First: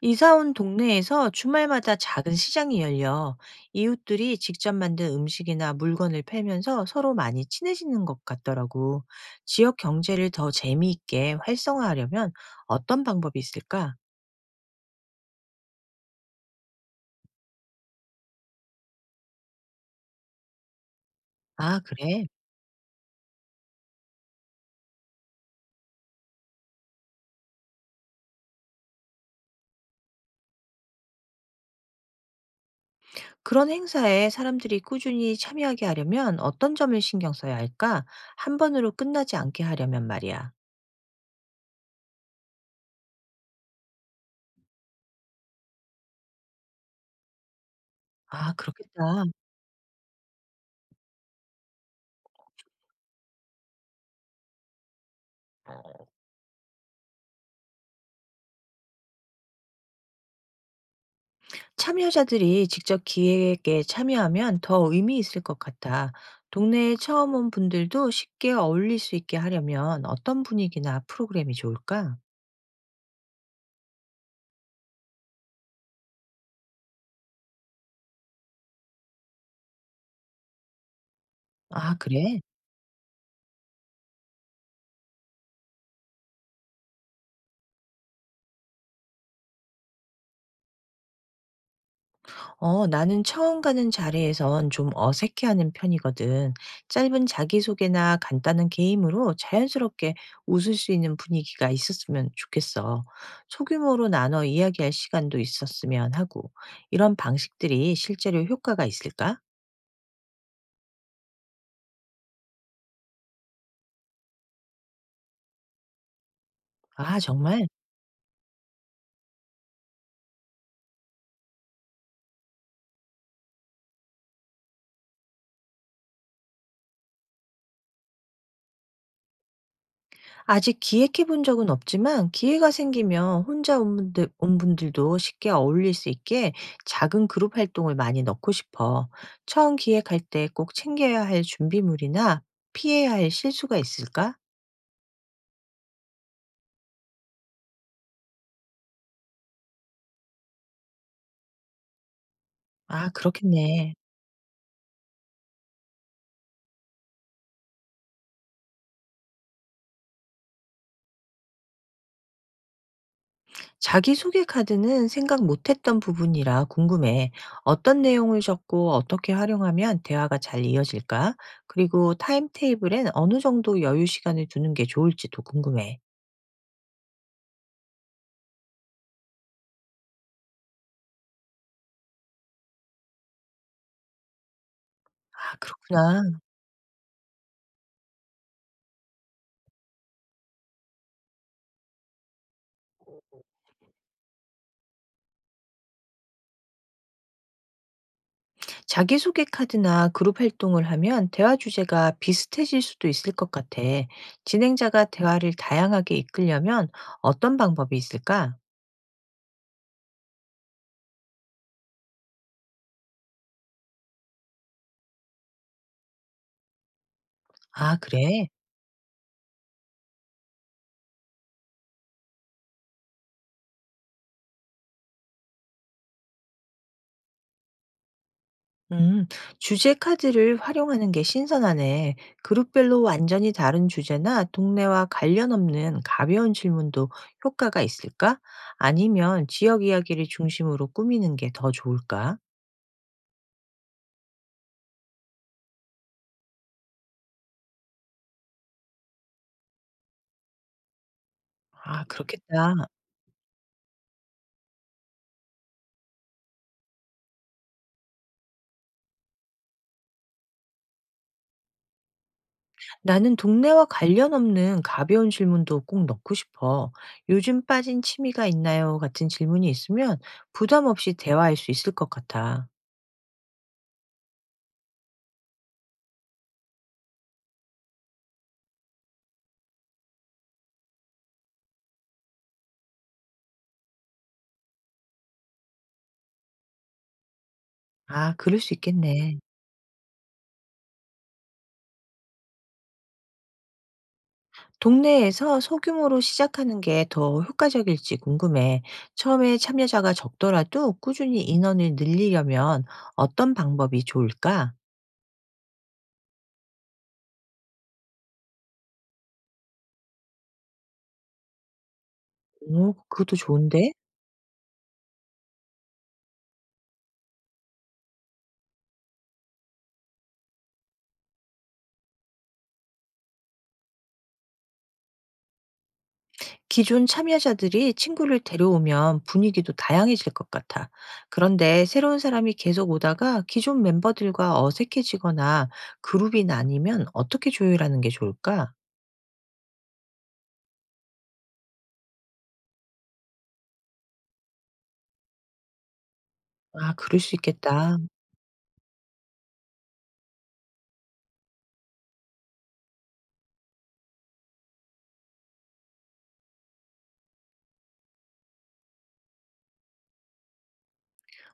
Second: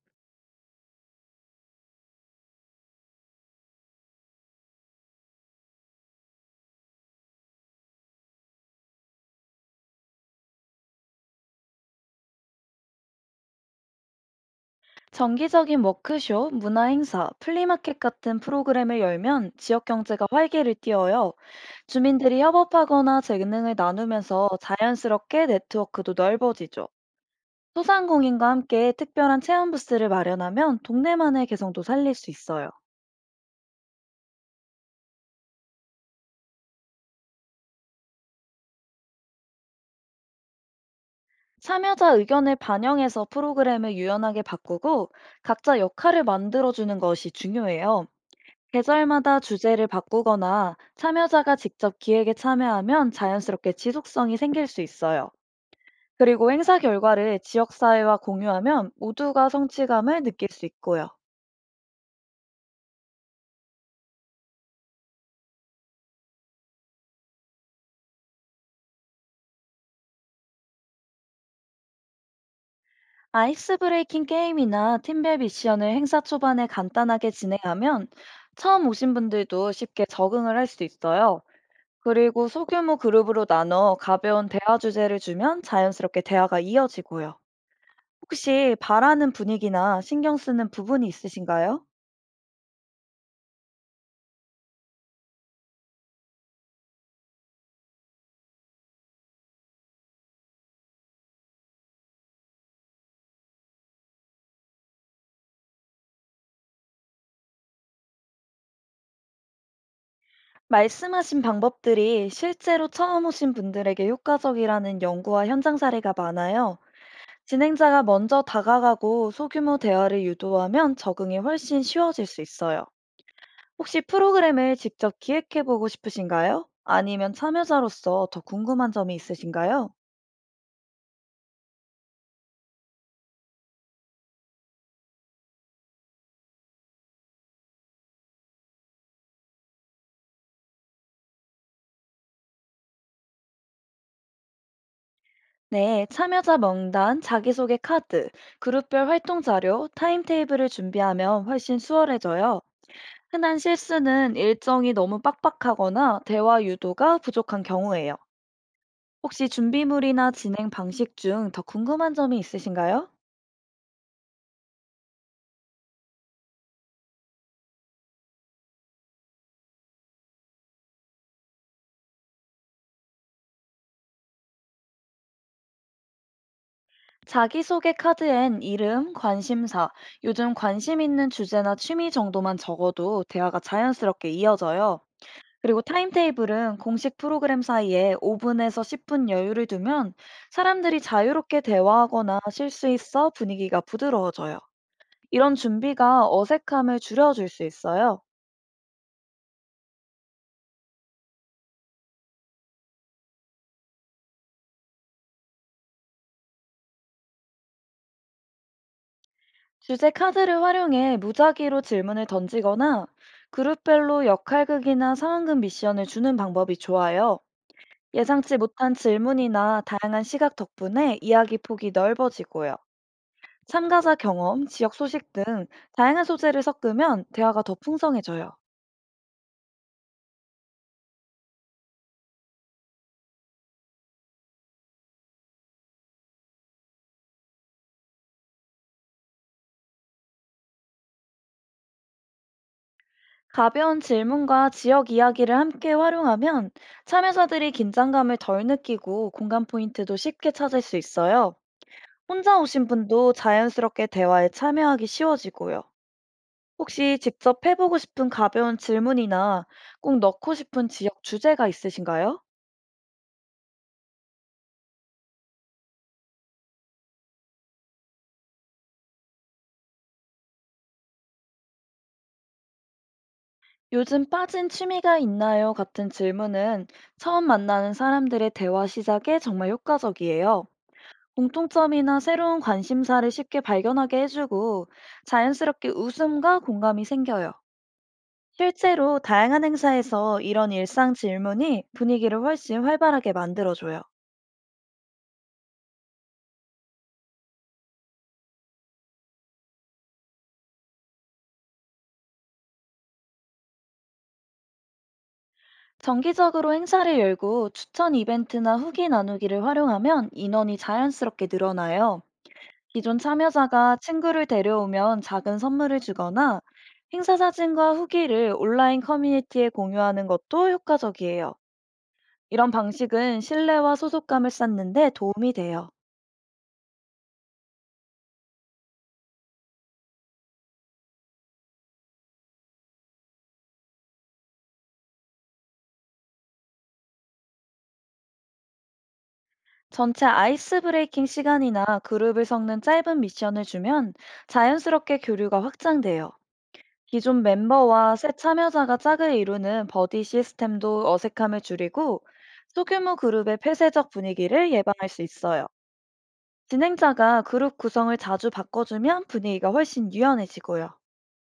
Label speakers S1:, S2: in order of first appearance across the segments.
S1: 이사 온 동네에서 주말마다 작은 시장이 열려 이웃들이 직접 만든 음식이나 물건을 팔면서 서로 많이 친해지는 것 같더라고. 지역 경제를 더 재미있게 활성화하려면 어떤 방법이 있을까?
S2: 정기적인 워크숍, 문화 행사, 플리마켓 같은 프로그램을 열면 지역 경제가 활기를 띠어요.
S1: 아, 그래.
S2: 주민들이 협업하거나 재능을 나누면서 자연스럽게 네트워크도 넓어지죠. 소상공인과 함께 특별한 체험 부스를 마련하면 동네만의 개성도 살릴 수 있어요.
S1: 그런 행사에 사람들이 꾸준히 참여하게 하려면 어떤 점을 신경 써야 할까? 한 번으로 끝나지 않게 하려면 말이야.
S2: 참여자 의견을 반영해서 프로그램을 유연하게 바꾸고 각자 역할을 만들어주는 것이 중요해요.
S1: 아, 그렇겠다.
S2: 계절마다 주제를 바꾸거나 참여자가 직접 기획에 참여하면 자연스럽게 지속성이 생길 수 있어요. 그리고 행사 결과를 지역사회와 공유하면 모두가 성취감을 느낄 수 있고요.
S1: 참여자들이 직접 기획에 참여하면 더 의미 있을 것 같아. 동네에 처음 온 분들도 쉽게 어울릴 수 있게 하려면 어떤 분위기나 프로그램이 좋을까?
S2: 아이스 브레이킹 게임이나 팀별 미션을 행사 초반에 간단하게 진행하면 처음 오신 분들도 쉽게 적응을 할 수 있어요.
S1: 아, 그래?
S2: 그리고 소규모 그룹으로 나눠 가벼운 대화 주제를 주면 자연스럽게 대화가 이어지고요. 혹시 바라는 분위기나 신경 쓰는 부분이 있으신가요?
S1: 나는 처음 가는 자리에선 좀 어색해하는 편이거든. 짧은 자기소개나 간단한 게임으로 자연스럽게 웃을 수 있는 분위기가 있었으면 좋겠어. 소규모로 나눠 이야기할 시간도 있었으면 하고, 이런 방식들이 실제로 효과가 있을까?
S2: 말씀하신 방법들이 실제로 처음 오신 분들에게 효과적이라는 연구와 현장 사례가 많아요.
S1: 아, 정말?
S2: 진행자가 먼저 다가가고 소규모 대화를 유도하면 적응이 훨씬 쉬워질 수 있어요. 혹시 프로그램을 직접 기획해보고 싶으신가요? 아니면 참여자로서 더 궁금한 점이 있으신가요?
S1: 아직 기획해 본 적은 없지만 기회가 생기면 혼자 온 분들도 쉽게 어울릴 수 있게 작은 그룹 활동을 많이 넣고 싶어. 처음 기획할 때 꼭 챙겨야 할 준비물이나 피해야 할 실수가 있을까?
S2: 네, 참여자 명단, 자기소개 카드, 그룹별 활동 자료, 타임테이블을 준비하면 훨씬 수월해져요.
S1: 아,
S2: 흔한
S1: 그렇겠네.
S2: 실수는 일정이 너무 빡빡하거나 대화 유도가 부족한 경우예요. 혹시 준비물이나 진행 방식 중 더 궁금한 점이 있으신가요?
S1: 자기소개 카드는 생각 못했던 부분이라 궁금해. 어떤 내용을 적고 어떻게 활용하면 대화가 잘 이어질까? 그리고 타임테이블엔 어느 정도 여유 시간을 두는 게 좋을지도 궁금해.
S2: 자기소개 카드엔 이름, 관심사, 요즘 관심 있는 주제나 취미 정도만 적어도 대화가 자연스럽게 이어져요.
S1: 아,
S2: 그리고
S1: 그렇구나.
S2: 타임테이블은 공식 프로그램 사이에 5분에서 10분 여유를 두면 사람들이 자유롭게 대화하거나 실수 있어 분위기가 부드러워져요. 이런 준비가 어색함을 줄여줄 수 있어요.
S1: 자기소개 카드나 그룹 활동을 하면 대화 주제가 비슷해질 수도 있을 것 같아. 진행자가 대화를 다양하게 이끌려면 어떤 방법이 있을까?
S2: 주제 카드를 활용해 무작위로 질문을 던지거나 그룹별로 역할극이나 상황극 미션을 주는 방법이 좋아요.
S1: 아, 그래.
S2: 예상치 못한 질문이나 다양한 시각 덕분에 이야기 폭이 넓어지고요. 참가자 경험, 지역 소식 등 다양한 소재를 섞으면 대화가 더 풍성해져요.
S1: 음, 주제 카드를 활용하는 게 신선하네. 그룹별로 완전히 다른 주제나 동네와 관련 없는 가벼운 질문도 효과가 있을까? 아니면 지역 이야기를 중심으로 꾸미는 게 더 좋을까?
S2: 가벼운 질문과 지역 이야기를 함께 활용하면 참여자들이 긴장감을 덜 느끼고 공감 포인트도 쉽게 찾을 수 있어요.
S1: 아,
S2: 혼자
S1: 그렇겠다.
S2: 오신 분도 자연스럽게 대화에 참여하기 쉬워지고요. 혹시 직접 해보고 싶은 가벼운 질문이나 꼭 넣고 싶은 지역 주제가 있으신가요?
S1: 나는 동네와 관련 없는 가벼운 질문도 꼭 넣고 싶어. 요즘 빠진 취미가 있나요? 같은 질문이 있으면 부담 없이 대화할 수 있을 것 같아.
S2: 요즘 빠진 취미가 있나요? 같은 질문은 처음 만나는 사람들의 대화 시작에 정말 효과적이에요. 공통점이나 새로운 관심사를 쉽게 발견하게 해주고 자연스럽게 웃음과 공감이 생겨요.
S1: 아, 그럴 수
S2: 실제로
S1: 있겠네.
S2: 다양한 행사에서 이런 일상 질문이 분위기를 훨씬 활발하게 만들어줘요.
S1: 동네에서 소규모로 시작하는 게 더 효과적일지 궁금해. 처음에 참여자가 적더라도 꾸준히 인원을 늘리려면 어떤 방법이 좋을까?
S2: 정기적으로 행사를 열고 추천 이벤트나 후기 나누기를 활용하면 인원이 자연스럽게 늘어나요.
S1: 오,
S2: 기존
S1: 그것도 좋은데?
S2: 참여자가 친구를 데려오면 작은 선물을 주거나 행사 사진과 후기를 온라인 커뮤니티에 공유하는 것도 효과적이에요. 이런 방식은 신뢰와 소속감을 쌓는데 도움이 돼요.
S1: 기존 참여자들이 친구를 데려오면 분위기도 다양해질 것 같아. 그런데 새로운 사람이 계속 오다가 기존 멤버들과 어색해지거나 그룹이 나뉘면 어떻게 조율하는 게 좋을까?
S2: 전체 아이스 브레이킹 시간이나 그룹을 섞는 짧은 미션을 주면 자연스럽게 교류가 확장돼요.
S1: 아, 그럴 수
S2: 기존
S1: 있겠다.
S2: 멤버와 새 참여자가 짝을 이루는 버디 시스템도 어색함을 줄이고 소규모 그룹의 폐쇄적 분위기를 예방할 수 있어요. 진행자가 그룹 구성을 자주 바꿔주면 분위기가 훨씬 유연해지고요.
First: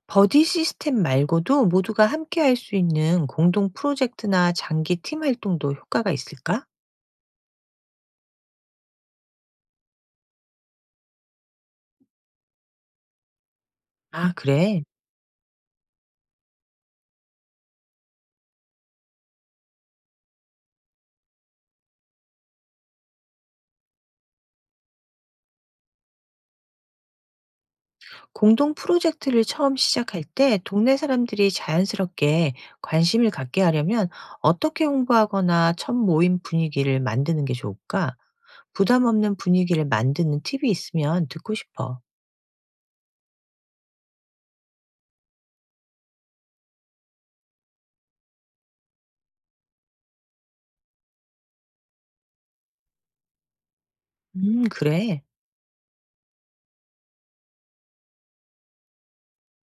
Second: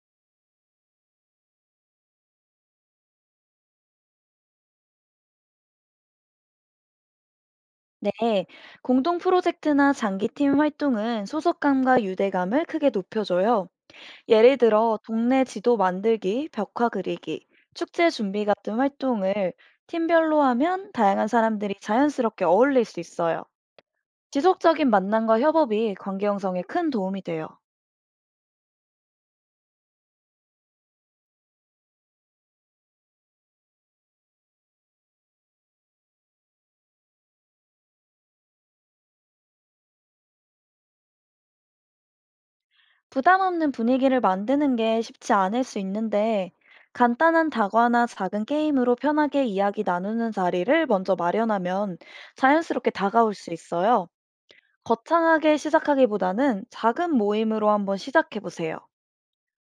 S1: 버디 시스템 말고도 모두가 함께 할 수 있는 공동 프로젝트나 장기 팀 활동도 효과가 있을까?
S2: 네, 공동 프로젝트나 장기 팀 활동은 소속감과 유대감을 크게 높여줘요.
S1: 아,
S2: 예를
S1: 그래.
S2: 들어 동네 지도 만들기, 벽화 그리기, 축제 준비 같은 활동을 팀별로 하면 다양한 사람들이 자연스럽게 어울릴 수 있어요. 지속적인 만남과 협업이 관계 형성에 큰 도움이 돼요.
S1: 공동 프로젝트를 처음 시작할 때 동네 사람들이 자연스럽게 관심을 갖게 하려면 어떻게 홍보하거나 첫 모임 분위기를 만드는 게 좋을까? 부담 없는 분위기를 만드는 팁이 있으면 듣고 싶어.
S2: 부담 없는 분위기를 만드는 게 쉽지 않을 수 있는데, 간단한 다과나 작은 게임으로 편하게 이야기 나누는 자리를 먼저 마련하면 자연스럽게 다가올 수 있어요.
S1: 그래.
S2: 거창하게 시작하기보다는 작은 모임으로 한번 시작해 보세요.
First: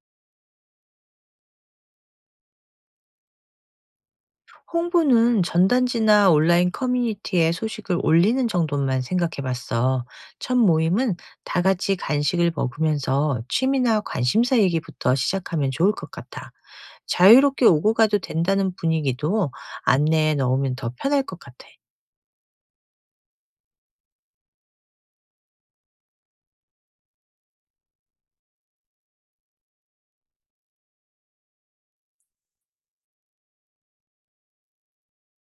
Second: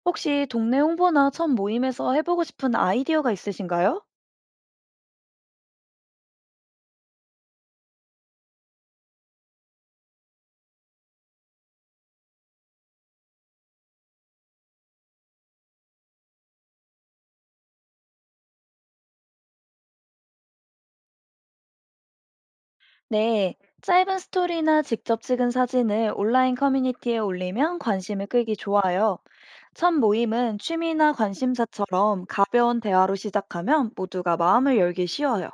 S2: 혹시 동네 홍보나 첫 모임에서 해보고 싶은 아이디어가 있으신가요?
S1: 홍보는 전단지나 온라인 커뮤니티에 소식을 올리는 정도만 생각해 봤어. 첫 모임은 다 같이 간식을 먹으면서 취미나 관심사 얘기부터 시작하면 좋을 것 같아. 자유롭게 오고 가도 된다는 분위기도 안내에 넣으면 더 편할 것 같아.
S2: 네, 짧은 스토리나 직접 찍은 사진을 온라인 커뮤니티에 올리면 관심을 끌기 좋아요. 첫 모임은 취미나 관심사처럼 가벼운 대화로 시작하면 모두가 마음을 열기 쉬워요.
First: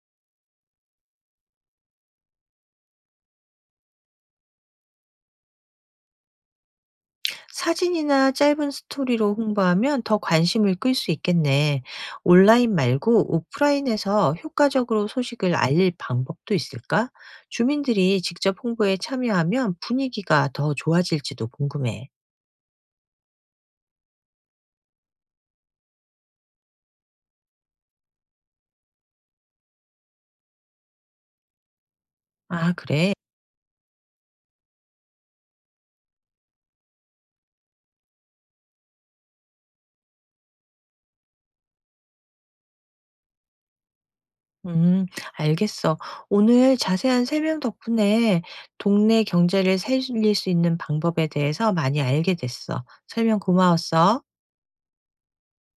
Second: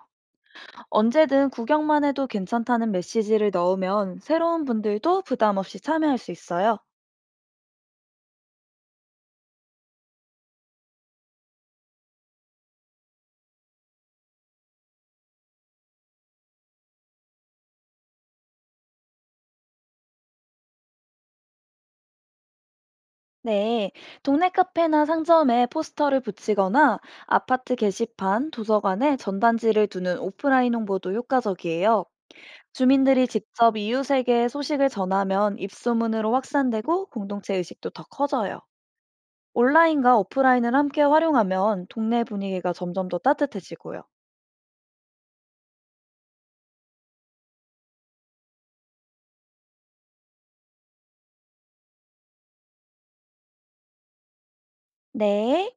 S2: 언제든 구경만 해도 괜찮다는 메시지를 넣으면 새로운 분들도 부담 없이 참여할 수 있어요.
S1: 사진이나 짧은 스토리로 홍보하면 더 관심을 끌 수 있겠네. 온라인 말고 오프라인에서 효과적으로 소식을 알릴 방법도 있을까? 주민들이 직접 홍보에 참여하면 분위기가 더 좋아질지도 궁금해.
S2: 네, 동네 카페나 상점에 포스터를 붙이거나 아파트 게시판, 도서관에 전단지를 두는 오프라인 홍보도 효과적이에요.
S1: 아, 그래?
S2: 주민들이 직접 이웃에게 소식을 전하면 입소문으로 확산되고 공동체 의식도 더 커져요. 온라인과 오프라인을 함께 활용하면 동네 분위기가 점점 더 따뜻해지고요.
S1: 음, 알겠어. 오늘 자세한 설명 덕분에 동네 경제를 살릴 수 있는 방법에 대해서 많이 알게 됐어. 설명 고마웠어.
S2: 네.